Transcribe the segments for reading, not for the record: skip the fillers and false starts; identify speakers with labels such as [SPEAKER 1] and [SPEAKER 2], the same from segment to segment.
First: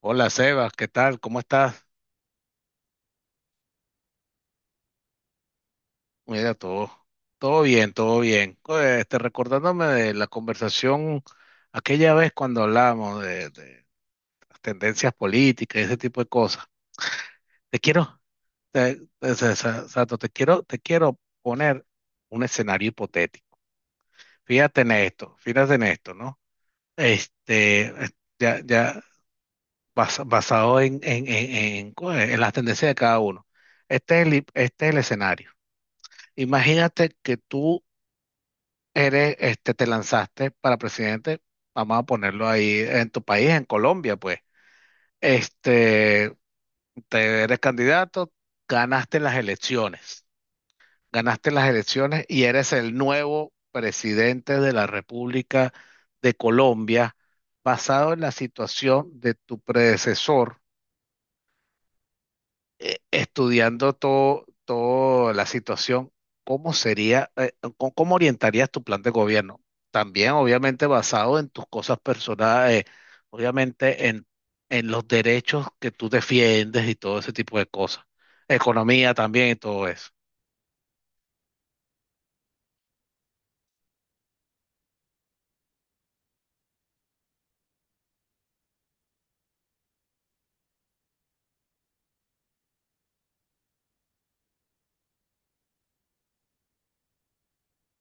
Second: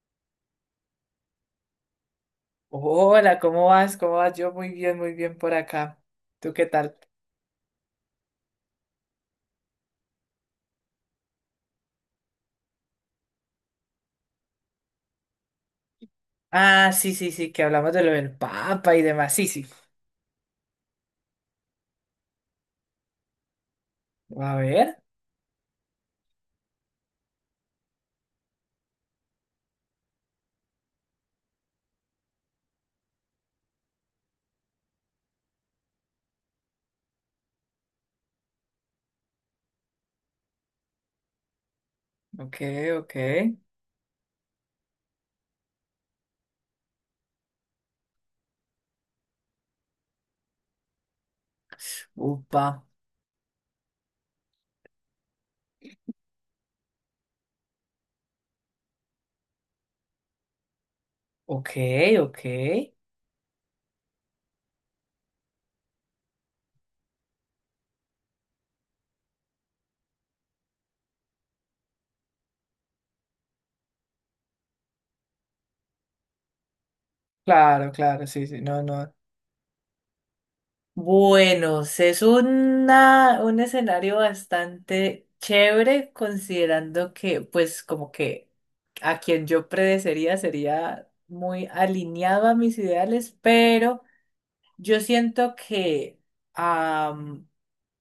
[SPEAKER 1] Hola, Seba, ¿qué tal? ¿Cómo estás?
[SPEAKER 2] Hola, ¿cómo vas? ¿Cómo vas? Yo muy bien por acá. ¿Tú
[SPEAKER 1] Mira,
[SPEAKER 2] qué
[SPEAKER 1] todo,
[SPEAKER 2] tal?
[SPEAKER 1] todo bien, todo bien. Oye, recordándome de la conversación aquella vez cuando hablábamos de las tendencias políticas y ese tipo de cosas.
[SPEAKER 2] Ah, sí, sí, sí, que
[SPEAKER 1] Te
[SPEAKER 2] hablamos de lo
[SPEAKER 1] quiero,
[SPEAKER 2] del Papa y demás. Sí, sí.
[SPEAKER 1] Sato, te quiero poner un escenario hipotético.
[SPEAKER 2] A ver.
[SPEAKER 1] Fíjate en esto, ¿no? Este, eh, ya basado en las tendencias de cada uno. Este es este es el escenario. Imagínate que tú eres, te lanzaste para presidente, vamos a ponerlo
[SPEAKER 2] Ok,
[SPEAKER 1] ahí en
[SPEAKER 2] ok.
[SPEAKER 1] tu país, en Colombia, pues. Este, te eres candidato, ganaste las elecciones, ganaste las elecciones y eres
[SPEAKER 2] Upa.
[SPEAKER 1] el nuevo presidente de la República de Colombia, basado en la situación de tu predecesor,
[SPEAKER 2] Ok, ok.
[SPEAKER 1] estudiando todo, toda la situación. ¿Cómo sería, cómo orientarías tu plan de gobierno? También, obviamente, basado en tus cosas personales, obviamente en los derechos que tú defiendes y todo ese tipo de
[SPEAKER 2] Claro,
[SPEAKER 1] cosas.
[SPEAKER 2] claro, sí, sí. No,
[SPEAKER 1] Economía
[SPEAKER 2] no.
[SPEAKER 1] también y todo eso.
[SPEAKER 2] Bueno, es un escenario bastante chévere, considerando que, pues, como que a quien yo predecería sería muy alineado a mis ideales, pero. Yo siento que am,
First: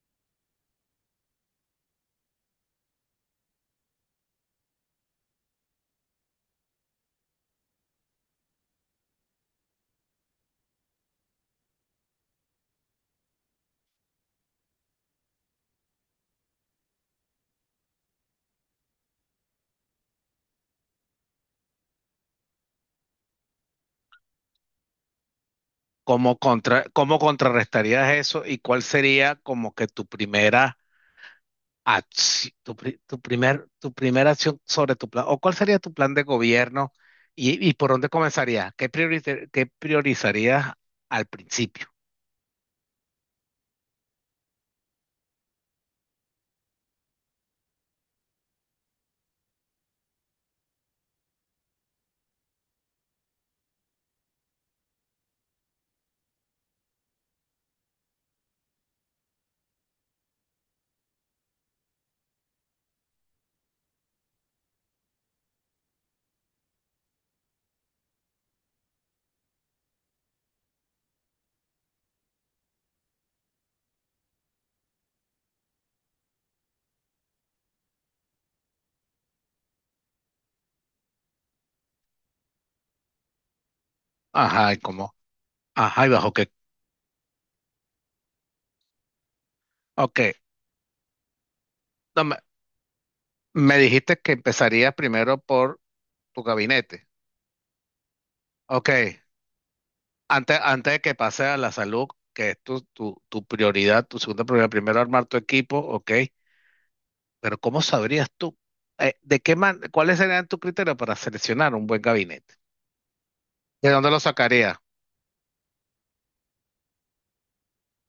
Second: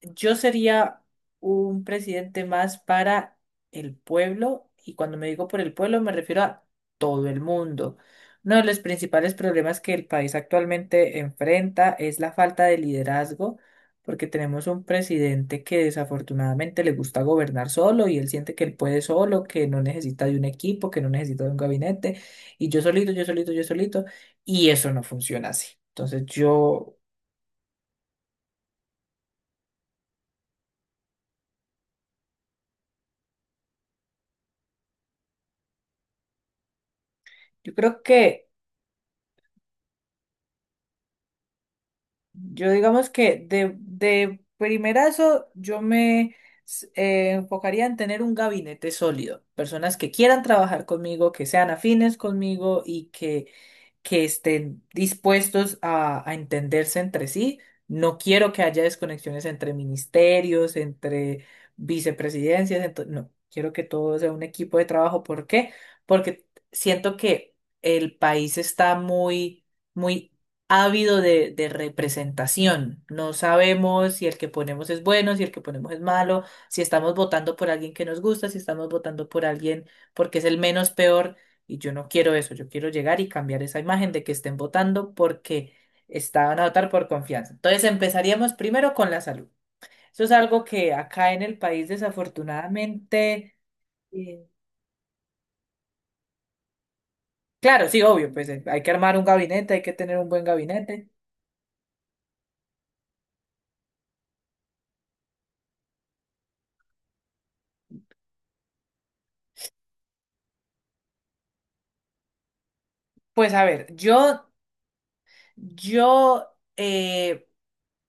[SPEAKER 2] yo sería un presidente más para el pueblo, y cuando me digo por el pueblo me refiero a todo el mundo. Uno de los principales problemas que el país actualmente enfrenta es la falta de liderazgo, porque tenemos un presidente que desafortunadamente le gusta gobernar solo y él siente que él puede solo, que no necesita de un equipo, que no necesita de un gabinete, y yo solito, yo solito, yo solito, y eso no funciona así. Entonces yo
[SPEAKER 1] Cómo contrarrestarías eso y cuál sería como que tu primera... Ah, sí, tu primera acción sobre tu plan? ¿O cuál sería tu plan de gobierno y
[SPEAKER 2] Yo
[SPEAKER 1] por
[SPEAKER 2] creo
[SPEAKER 1] dónde
[SPEAKER 2] que,
[SPEAKER 1] comenzaría? Qué priorizarías al principio?
[SPEAKER 2] yo digamos que de primerazo yo me enfocaría en tener un gabinete sólido, personas que quieran trabajar conmigo, que sean afines conmigo y que estén dispuestos a entenderse entre sí. No quiero que haya desconexiones entre ministerios, entre vicepresidencias. No, quiero que todo sea un equipo de trabajo. ¿Por qué? Porque siento que el país está muy, muy ávido de representación. No sabemos si el que ponemos es bueno, si el que ponemos es malo, si estamos votando por alguien que nos gusta, si estamos votando por alguien porque es el menos peor. Y yo no quiero eso, yo quiero llegar y cambiar esa imagen de que estén
[SPEAKER 1] Ajá, ¿y cómo?
[SPEAKER 2] votando porque
[SPEAKER 1] Ajá, ¿y bajo qué?
[SPEAKER 2] estaban a votar por confianza. Entonces empezaríamos primero con la salud.
[SPEAKER 1] Ok,
[SPEAKER 2] Eso es algo que acá en el país
[SPEAKER 1] no,
[SPEAKER 2] desafortunadamente,
[SPEAKER 1] me dijiste que
[SPEAKER 2] eh,
[SPEAKER 1] empezaría primero por tu gabinete.
[SPEAKER 2] claro, sí, obvio, pues hay
[SPEAKER 1] Ok,
[SPEAKER 2] que armar un gabinete, hay que tener un buen
[SPEAKER 1] antes, antes de
[SPEAKER 2] gabinete.
[SPEAKER 1] que pase a la salud, que es tu prioridad, tu segunda prioridad, primero armar tu equipo. Ok, pero ¿cómo sabrías tú, cuáles serían tus criterios para seleccionar un buen gabinete?
[SPEAKER 2] Pues a ver,
[SPEAKER 1] ¿De dónde lo
[SPEAKER 2] yo,
[SPEAKER 1] sacaría?
[SPEAKER 2] yo eh,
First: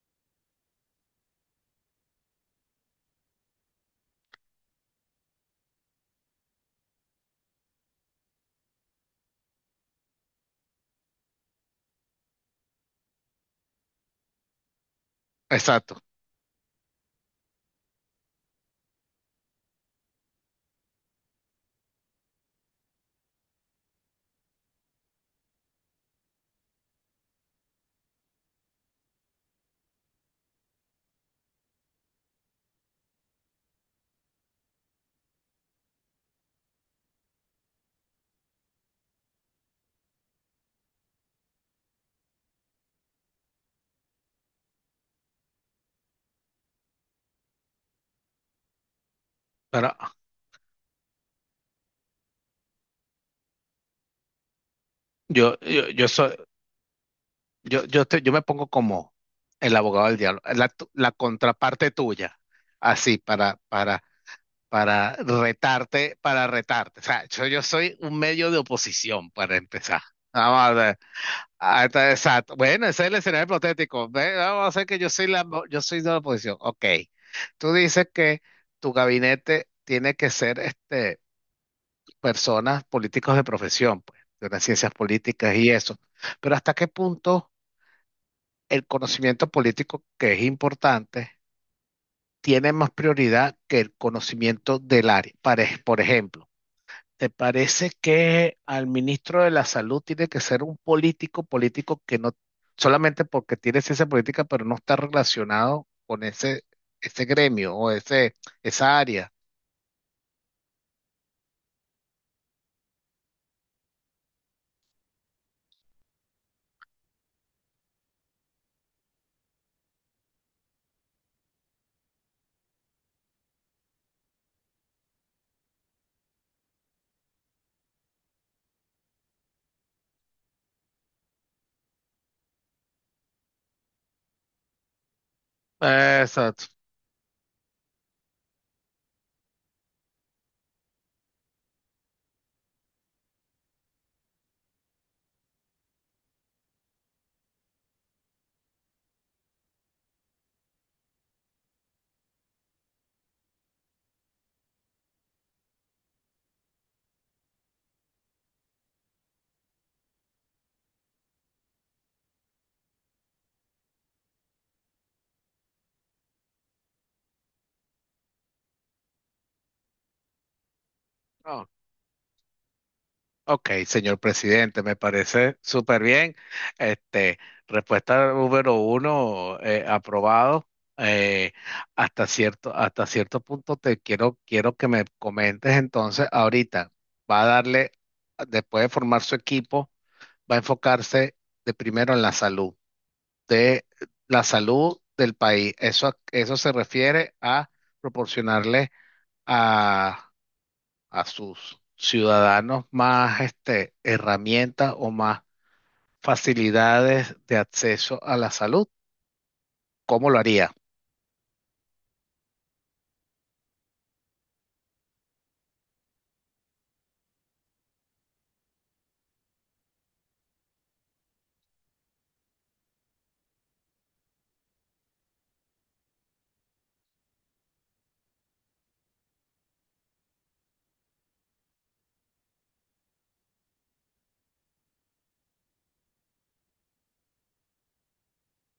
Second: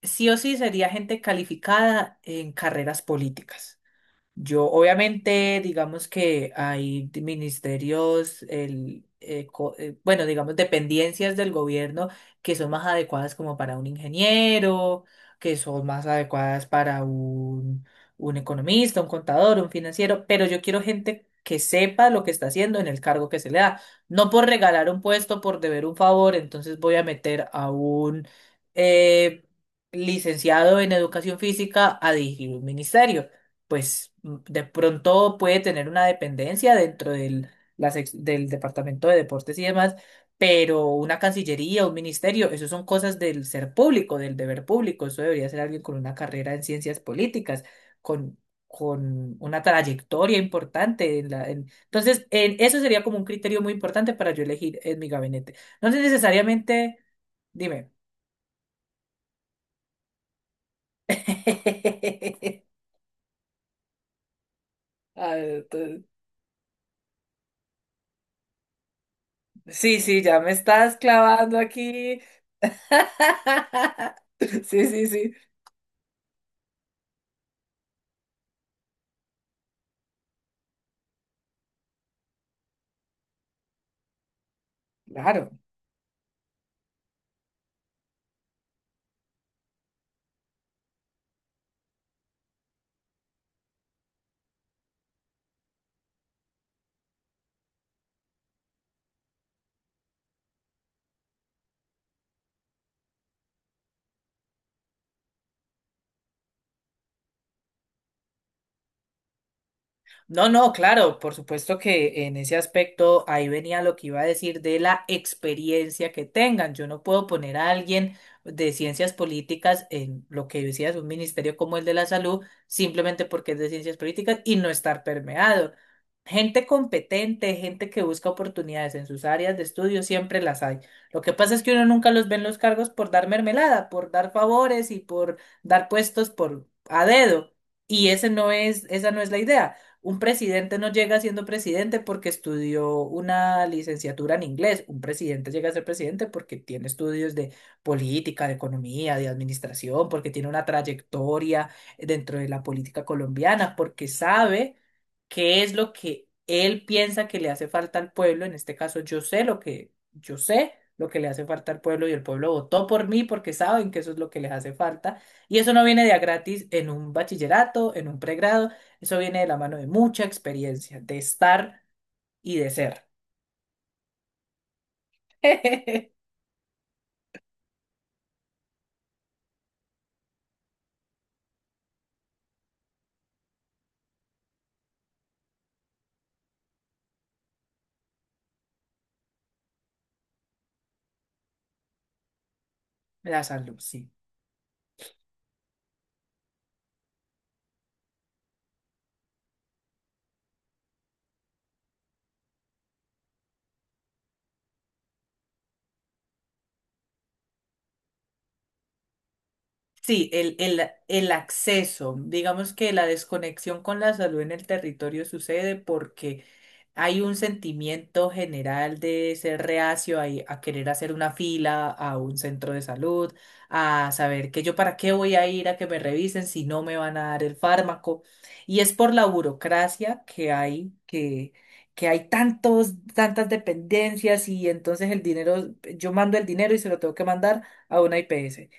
[SPEAKER 2] sí o sí sería gente calificada en carreras políticas. Yo, obviamente, digamos que hay ministerios, bueno, digamos, dependencias del gobierno que son más adecuadas como para un ingeniero, que son
[SPEAKER 1] Exacto.
[SPEAKER 2] más adecuadas para un economista, un contador, un financiero, pero yo quiero gente que sepa lo que está haciendo en el cargo que se le da. No por regalar un puesto, por deber un favor, entonces voy a meter a un eh, licenciado en educación física a dirigir un ministerio, pues de pronto puede tener una dependencia dentro del Departamento de Deportes y demás, pero una Cancillería, un ministerio, eso son cosas del ser público, del deber público, eso debería ser alguien con una carrera en ciencias políticas, con, con una
[SPEAKER 1] Pero
[SPEAKER 2] trayectoria importante. Entonces, eso sería como un criterio muy importante para yo elegir en mi gabinete. No sé
[SPEAKER 1] yo soy,
[SPEAKER 2] necesariamente, dime.
[SPEAKER 1] yo me pongo como el abogado del diablo, la contraparte tuya, así para
[SPEAKER 2] Ah,
[SPEAKER 1] retarte, para retarte. O sea, yo soy un medio de oposición para
[SPEAKER 2] sí,
[SPEAKER 1] empezar.
[SPEAKER 2] sí, ya me
[SPEAKER 1] Vamos a
[SPEAKER 2] estás
[SPEAKER 1] ver.
[SPEAKER 2] clavando
[SPEAKER 1] Ah,
[SPEAKER 2] aquí.
[SPEAKER 1] exacto. Bueno, ese es el escenario hipotético. Ve, vamos a hacer
[SPEAKER 2] Sí,
[SPEAKER 1] que
[SPEAKER 2] sí,
[SPEAKER 1] yo soy
[SPEAKER 2] sí.
[SPEAKER 1] la, yo soy de la oposición. Ok. Tú dices que tu gabinete tiene que ser este: personas, políticos de profesión, pues, de las ciencias
[SPEAKER 2] Claro.
[SPEAKER 1] políticas y eso. Pero ¿hasta qué punto el conocimiento político, que es importante, tiene más prioridad que el conocimiento del área? Por ejemplo, ¿te parece que al ministro de la Salud tiene que ser un político que no, solamente porque tiene ciencia política, pero no está relacionado con ese, ese gremio o ese, esa área?
[SPEAKER 2] No, no, claro, por supuesto que en ese aspecto ahí venía lo que iba a decir de la experiencia que tengan. Yo no puedo poner a alguien de ciencias políticas en lo que decías, un ministerio como el de la salud, simplemente porque es de ciencias políticas y no estar permeado. Gente competente, gente que busca oportunidades en sus áreas de estudio, siempre las hay. Lo que pasa es que uno nunca los ve en los cargos por dar mermelada, por dar favores y por dar puestos
[SPEAKER 1] Exacto.
[SPEAKER 2] por a dedo. Y ese no es, esa no es la idea. Un presidente no llega siendo presidente porque estudió una licenciatura en inglés. Un presidente llega a ser presidente porque tiene estudios de política, de economía, de administración, porque tiene una trayectoria dentro de la política colombiana, porque sabe qué es lo que él piensa que le hace falta al pueblo. En este caso, yo sé lo que le hace falta al pueblo y el pueblo votó por mí porque saben que eso es lo que les hace falta. Y eso no viene de a gratis en un bachillerato, en un pregrado. Eso viene de la mano de mucha experiencia, de estar y de ser.
[SPEAKER 1] Ok, señor presidente, me parece súper bien. Este, respuesta número uno, aprobado. Eh, hasta cierto punto quiero que me comentes entonces ahorita. Va a darle, después de formar su equipo, va a enfocarse de primero en la salud,
[SPEAKER 2] La salud,
[SPEAKER 1] de
[SPEAKER 2] sí.
[SPEAKER 1] la salud del país. Eso se refiere a proporcionarle a a sus ciudadanos más herramientas o más facilidades de acceso a la salud. ¿Cómo
[SPEAKER 2] Sí,
[SPEAKER 1] lo
[SPEAKER 2] el,
[SPEAKER 1] haría?
[SPEAKER 2] el, el acceso, digamos que la desconexión con la salud en el territorio sucede porque hay un sentimiento general de ser reacio a querer hacer una fila a un centro de salud, a saber que yo para qué voy a ir a que me revisen si no me van a dar el fármaco. Y es por la burocracia que hay, que hay tantos, tantas dependencias y entonces el dinero, yo mando el dinero y se lo tengo que mandar a una IPS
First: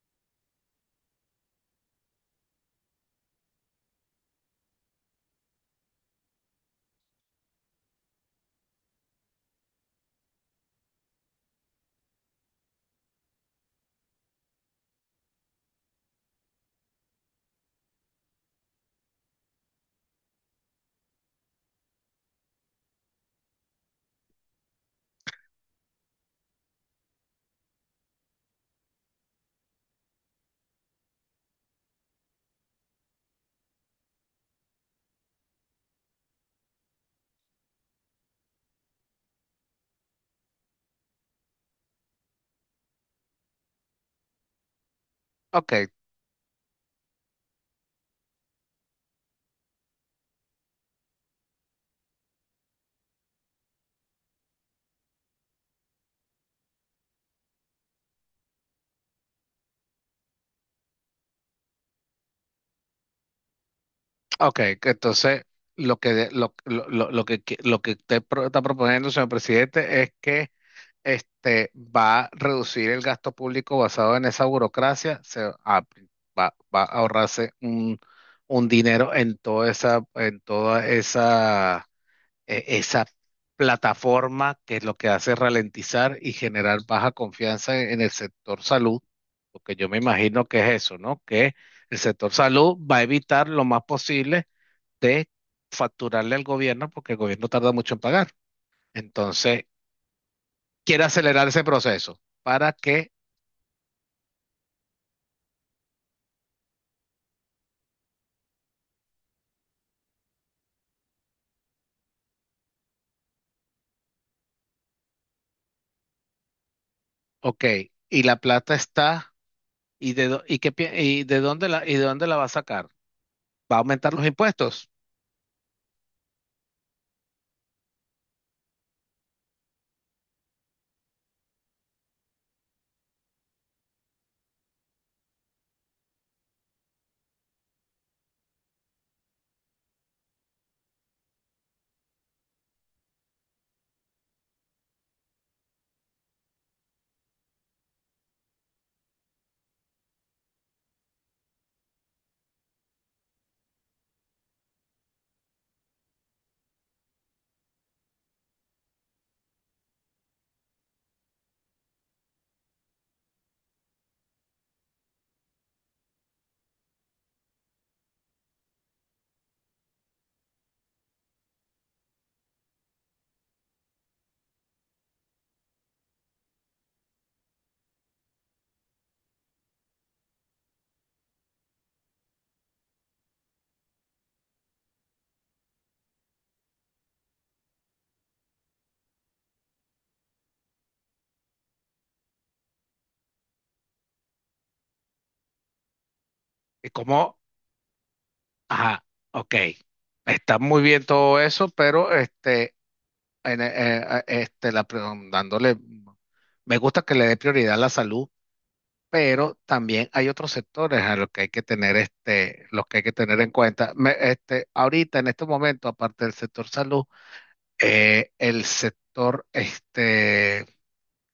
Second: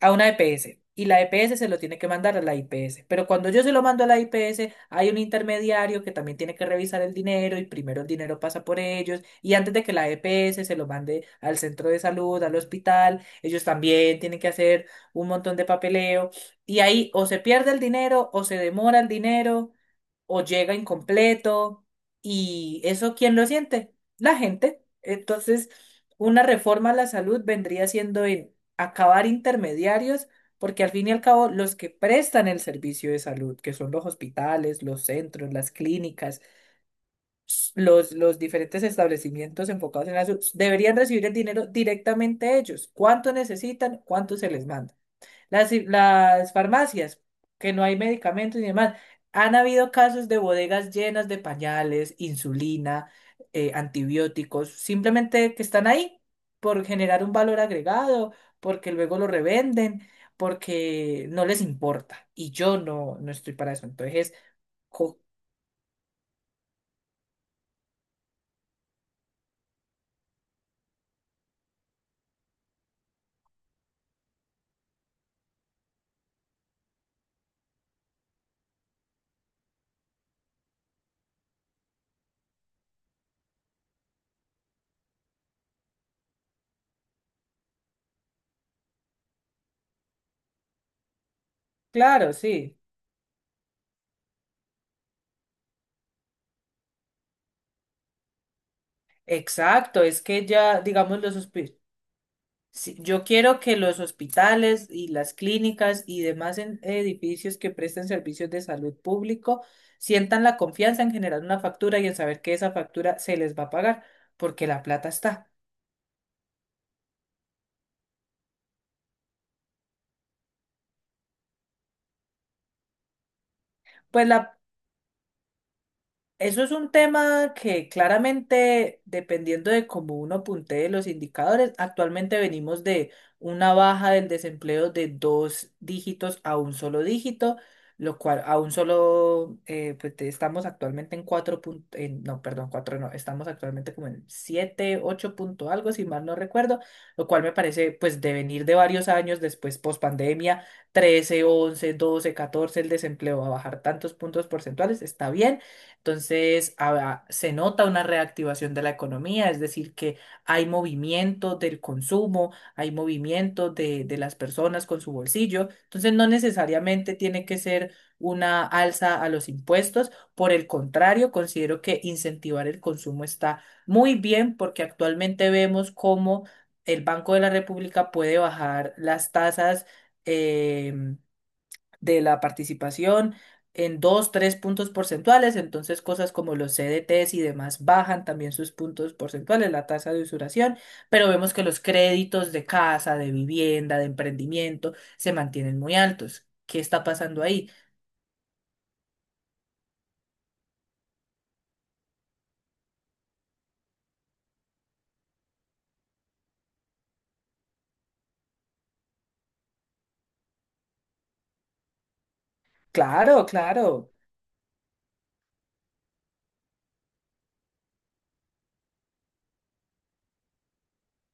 [SPEAKER 2] a una EPS y la EPS se lo tiene que mandar a la IPS. Pero cuando yo se lo mando a la IPS, hay un intermediario que también tiene que revisar el dinero y primero el dinero pasa por ellos y antes de que la EPS se lo mande al centro de salud, al hospital, ellos también tienen que hacer un montón de papeleo y ahí o se pierde el dinero o se demora el dinero o llega incompleto, y eso, ¿quién lo siente? La gente. Entonces, una reforma a la salud vendría siendo en acabar intermediarios, porque al fin y al cabo los que prestan el servicio de salud, que son los hospitales, los centros, las clínicas, los diferentes establecimientos enfocados en la salud, deberían recibir el dinero directamente ellos. ¿Cuánto necesitan? ¿Cuánto se les manda?
[SPEAKER 1] Ok,
[SPEAKER 2] Las farmacias, que no hay medicamentos y demás. Han habido casos de bodegas llenas de pañales, insulina, antibióticos, simplemente que están ahí por generar un valor agregado, porque luego lo revenden, porque no les importa. Y yo no, no estoy para eso. Entonces,
[SPEAKER 1] ok, que
[SPEAKER 2] co-
[SPEAKER 1] entonces lo lo que, lo que usted está proponiendo, señor presidente, es que va a reducir el gasto público basado en esa burocracia. Se va, va a ahorrarse un dinero en toda esa esa plataforma, que es lo que hace ralentizar y generar baja confianza en el sector salud, porque yo me imagino que es eso, ¿no? Que el sector
[SPEAKER 2] claro,
[SPEAKER 1] salud
[SPEAKER 2] sí.
[SPEAKER 1] va a evitar lo más posible de facturarle al gobierno, porque el gobierno tarda mucho en pagar. Entonces,
[SPEAKER 2] Exacto, es que ya,
[SPEAKER 1] quiere
[SPEAKER 2] digamos, los
[SPEAKER 1] acelerar ese proceso para
[SPEAKER 2] Sí,
[SPEAKER 1] que...
[SPEAKER 2] yo quiero que los hospitales y las clínicas y demás edificios que presten servicios de salud público sientan la confianza en generar una factura y en saber que esa factura se les va a pagar, porque la plata está.
[SPEAKER 1] Ok, y la plata está. ¿Y de, dó- y qué pi- y de dónde la, y de dónde la va a sacar? ¿Va a aumentar los
[SPEAKER 2] Pues la
[SPEAKER 1] impuestos?
[SPEAKER 2] Eso es un tema que claramente, dependiendo de cómo uno puntee los indicadores, actualmente venimos de una baja del desempleo de dos dígitos a un solo dígito, lo cual a un solo, pues estamos actualmente en cuatro punto, no, perdón, cuatro no, estamos actualmente como en siete, ocho punto algo, si mal no recuerdo, lo cual me parece, pues, de venir de varios años después, post pandemia, 13, 11, 12, 14, el desempleo a bajar tantos puntos porcentuales, está bien entonces, ah, se nota una reactivación de la economía, es decir, que hay movimiento del consumo, hay movimiento de las personas con su bolsillo. Entonces, no necesariamente tiene que ser una alza a los impuestos. Por el contrario, considero que incentivar el consumo está muy bien porque actualmente vemos cómo el Banco de la República puede bajar las tasas. em, de la participación en dos, tres puntos porcentuales, entonces cosas como los CDTs y demás bajan también sus puntos porcentuales, la tasa de usuración, pero vemos que los créditos de casa, de vivienda, de emprendimiento se mantienen muy altos. ¿Qué
[SPEAKER 1] ¿Y
[SPEAKER 2] está
[SPEAKER 1] cómo?
[SPEAKER 2] pasando ahí?
[SPEAKER 1] Ajá, ok. Está muy bien todo eso, pero en- eh, eh, este, la, pre- dándole, me gusta que le dé prioridad a la salud, pero también hay otros sectores a los que hay que tener, los que hay que tener
[SPEAKER 2] Claro,
[SPEAKER 1] en cuenta.
[SPEAKER 2] claro.
[SPEAKER 1] Ahorita, en este momento, aparte del sector salud, el sector,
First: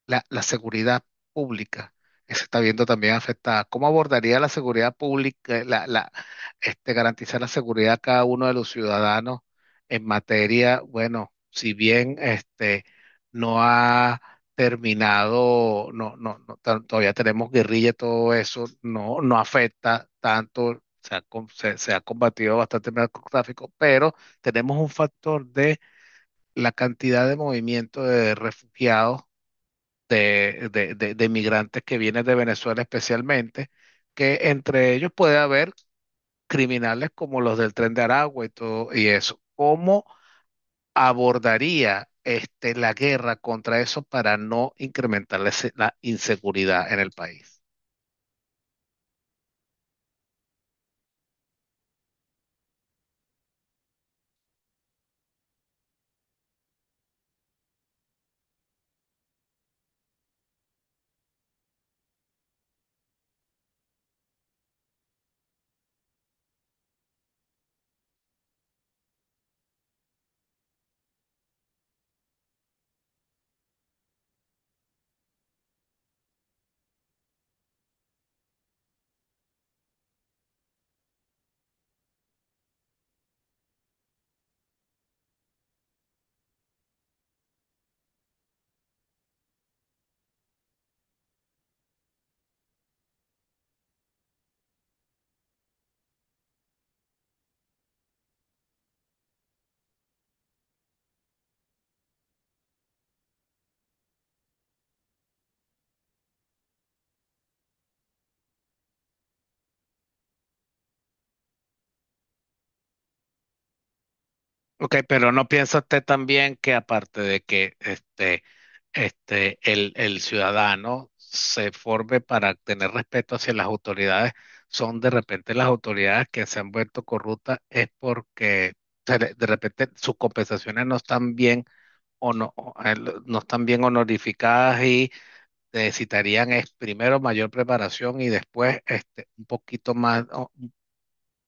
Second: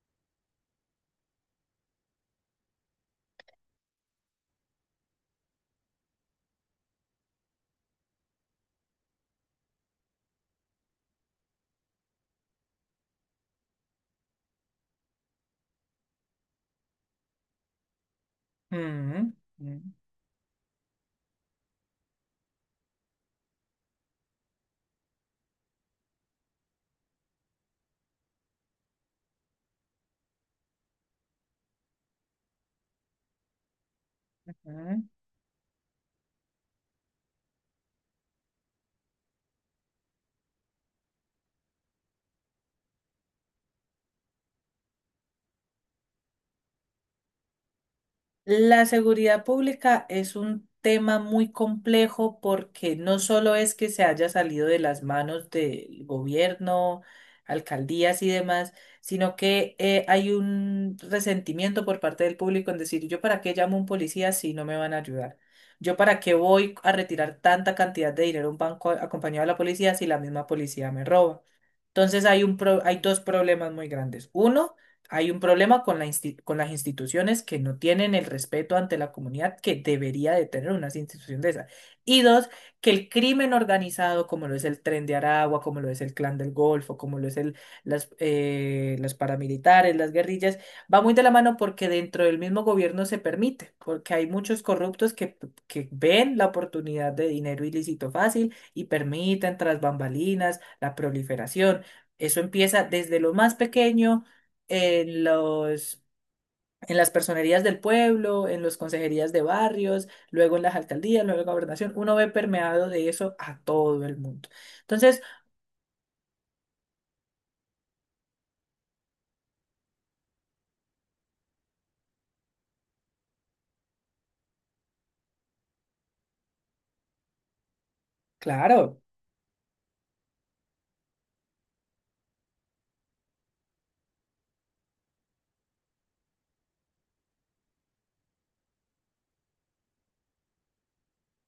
[SPEAKER 1] la seguridad pública, que se está viendo también afectada. ¿Cómo abordaría la seguridad pública, garantizar la seguridad a cada uno de los ciudadanos en materia, bueno, si bien no ha terminado, no, no, no, todavía tenemos guerrilla y todo eso, no,
[SPEAKER 2] Mm,
[SPEAKER 1] no
[SPEAKER 2] mm,
[SPEAKER 1] afecta tanto. Se ha, se ha combatido bastante el narcotráfico, pero tenemos un factor de la cantidad de movimiento de refugiados de migrantes que vienen de Venezuela especialmente, que entre
[SPEAKER 2] mm.
[SPEAKER 1] ellos puede haber criminales como los del Tren de Aragua y todo y eso? ¿Cómo abordaría la guerra contra eso para no incrementar la inseguridad en el país?
[SPEAKER 2] La seguridad pública es un tema muy complejo porque no solo es que se haya salido de las manos del gobierno, alcaldías y demás, sino que hay un resentimiento por parte del público en decir, ¿yo para qué llamo a un policía si no me van a ayudar? ¿Yo para qué voy a retirar tanta cantidad de dinero a un banco acompañado de la policía si la misma policía me roba? Entonces, hay dos problemas muy grandes. Uno, hay un problema con con las instituciones que no tienen el respeto ante la comunidad que debería de tener una institución de esa. Y dos, que el crimen organizado, como lo es el Tren de Aragua, como lo es el Clan del Golfo, como lo es el, las paramilitares, las guerrillas, va muy de la mano porque dentro del mismo gobierno se permite, porque hay muchos corruptos que ven la oportunidad de dinero ilícito fácil y permiten tras bambalinas la proliferación. Eso empieza desde lo más pequeño, en los, en las personerías del pueblo, en las consejerías de barrios, luego en las alcaldías, luego en la gobernación. Uno ve permeado de eso a todo el mundo.
[SPEAKER 1] Ok,
[SPEAKER 2] Entonces,
[SPEAKER 1] pero ¿no piensa usted también que aparte de que el ciudadano se forme para tener respeto hacia las autoridades, son de repente las autoridades que se han vuelto corruptas es porque
[SPEAKER 2] claro,
[SPEAKER 1] de repente sus compensaciones no están bien o no, no están bien honorificadas y necesitarían es primero mayor preparación y después un poquito más, o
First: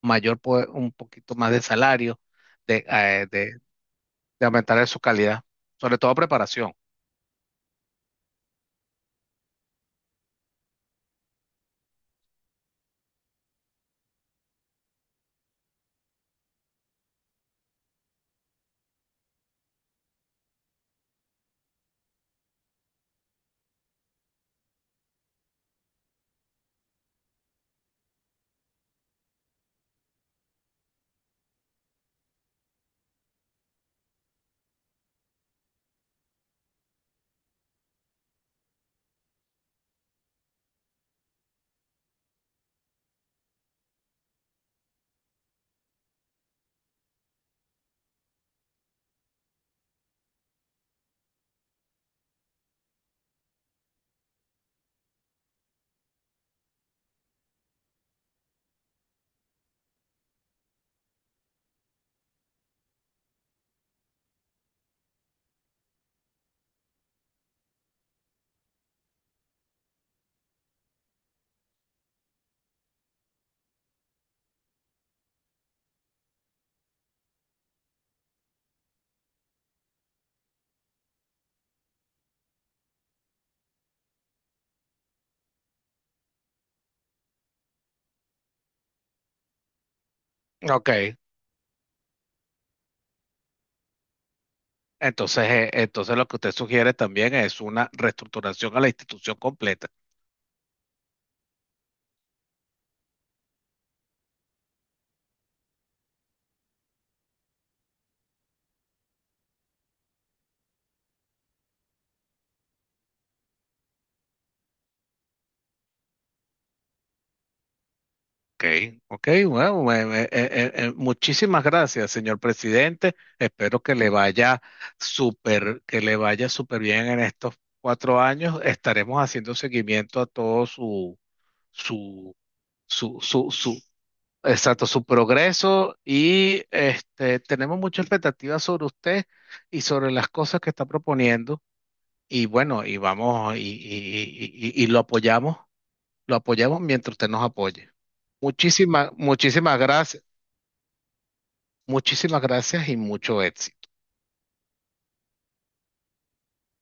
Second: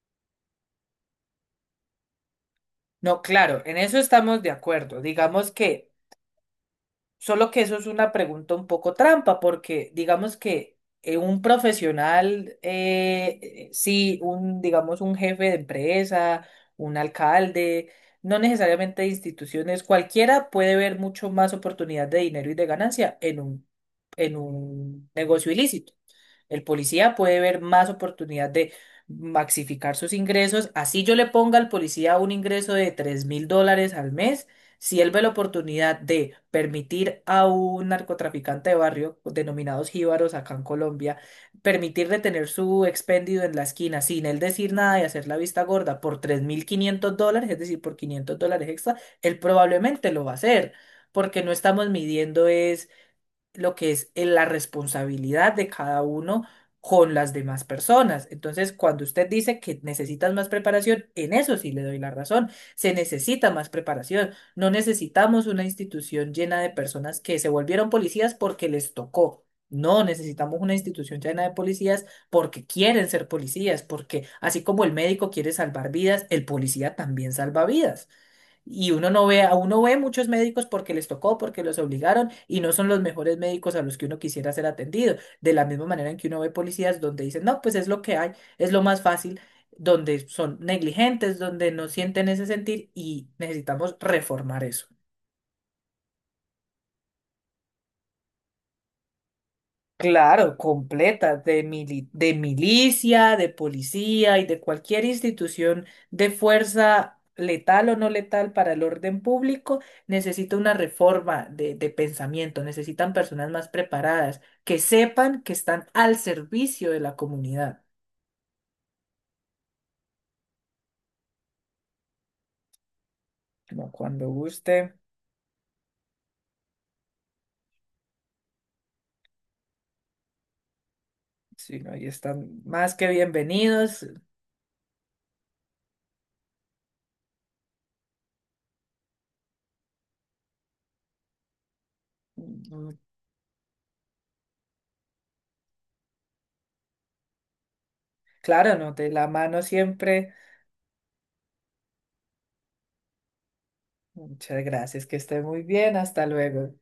[SPEAKER 1] un poquito más de salario de,
[SPEAKER 2] no, claro, en eso estamos
[SPEAKER 1] de
[SPEAKER 2] de
[SPEAKER 1] aumentarle su
[SPEAKER 2] acuerdo.
[SPEAKER 1] calidad,
[SPEAKER 2] Digamos que
[SPEAKER 1] sobre todo preparación?
[SPEAKER 2] Solo que eso es una pregunta un poco trampa, porque digamos que un profesional, sí, un, digamos, un jefe de empresa, un alcalde, no necesariamente de instituciones, cualquiera puede ver mucho más oportunidad de dinero y de ganancia en un negocio ilícito. El policía puede ver más oportunidad de maxificar sus ingresos. Así yo le ponga al policía un ingreso de $3.000 al mes. Si él ve la oportunidad de permitir a un narcotraficante de barrio, denominados jíbaros acá en Colombia, permitirle tener su expendido en la esquina sin él decir nada y hacer la vista gorda por $3.500, es decir, por $500 extra, él probablemente lo va a hacer, porque no estamos midiendo es lo que es la responsabilidad de cada uno con las demás personas. Entonces, cuando usted dice que necesitas más preparación, en eso sí le doy la razón. Se necesita más preparación. No necesitamos una institución llena de personas que se volvieron policías porque les tocó. No, necesitamos una institución llena de policías porque quieren ser policías, porque así como el médico quiere salvar vidas, el policía también salva vidas. Y uno no ve, a uno ve muchos médicos porque les tocó, porque los obligaron y no son los mejores médicos a los que uno quisiera ser atendido. De la misma manera en que uno ve policías donde dicen, no, pues es lo que hay, es lo más fácil, donde son
[SPEAKER 1] Ok,
[SPEAKER 2] negligentes, donde no sienten ese sentir y necesitamos reformar eso.
[SPEAKER 1] entonces, entonces lo que usted sugiere también es una reestructuración a la institución completa.
[SPEAKER 2] Claro, completa, de milicia, de policía y de cualquier institución de fuerza letal o no letal para el orden público, necesita una reforma de pensamiento, necesitan personas más preparadas, que sepan que están al servicio de la comunidad.
[SPEAKER 1] Ok, ok, bueno, muchísimas gracias, señor presidente. Espero
[SPEAKER 2] No,
[SPEAKER 1] que le
[SPEAKER 2] cuando
[SPEAKER 1] vaya
[SPEAKER 2] guste,
[SPEAKER 1] súper, que le vaya súper bien en estos cuatro años. Estaremos haciendo seguimiento a todo
[SPEAKER 2] si no, y
[SPEAKER 1] su,
[SPEAKER 2] están más que
[SPEAKER 1] su, su, su,
[SPEAKER 2] bienvenidos.
[SPEAKER 1] Exacto, su progreso y tenemos mucha expectativa sobre usted y sobre las cosas que está proponiendo y bueno,
[SPEAKER 2] Mm.
[SPEAKER 1] y vamos y lo apoyamos mientras usted nos apoye.
[SPEAKER 2] Claro, no, de
[SPEAKER 1] Muchísimas,
[SPEAKER 2] la mano siempre.
[SPEAKER 1] muchísimas gracias y mucho éxito.
[SPEAKER 2] Muchas gracias, que esté muy bien, hasta luego.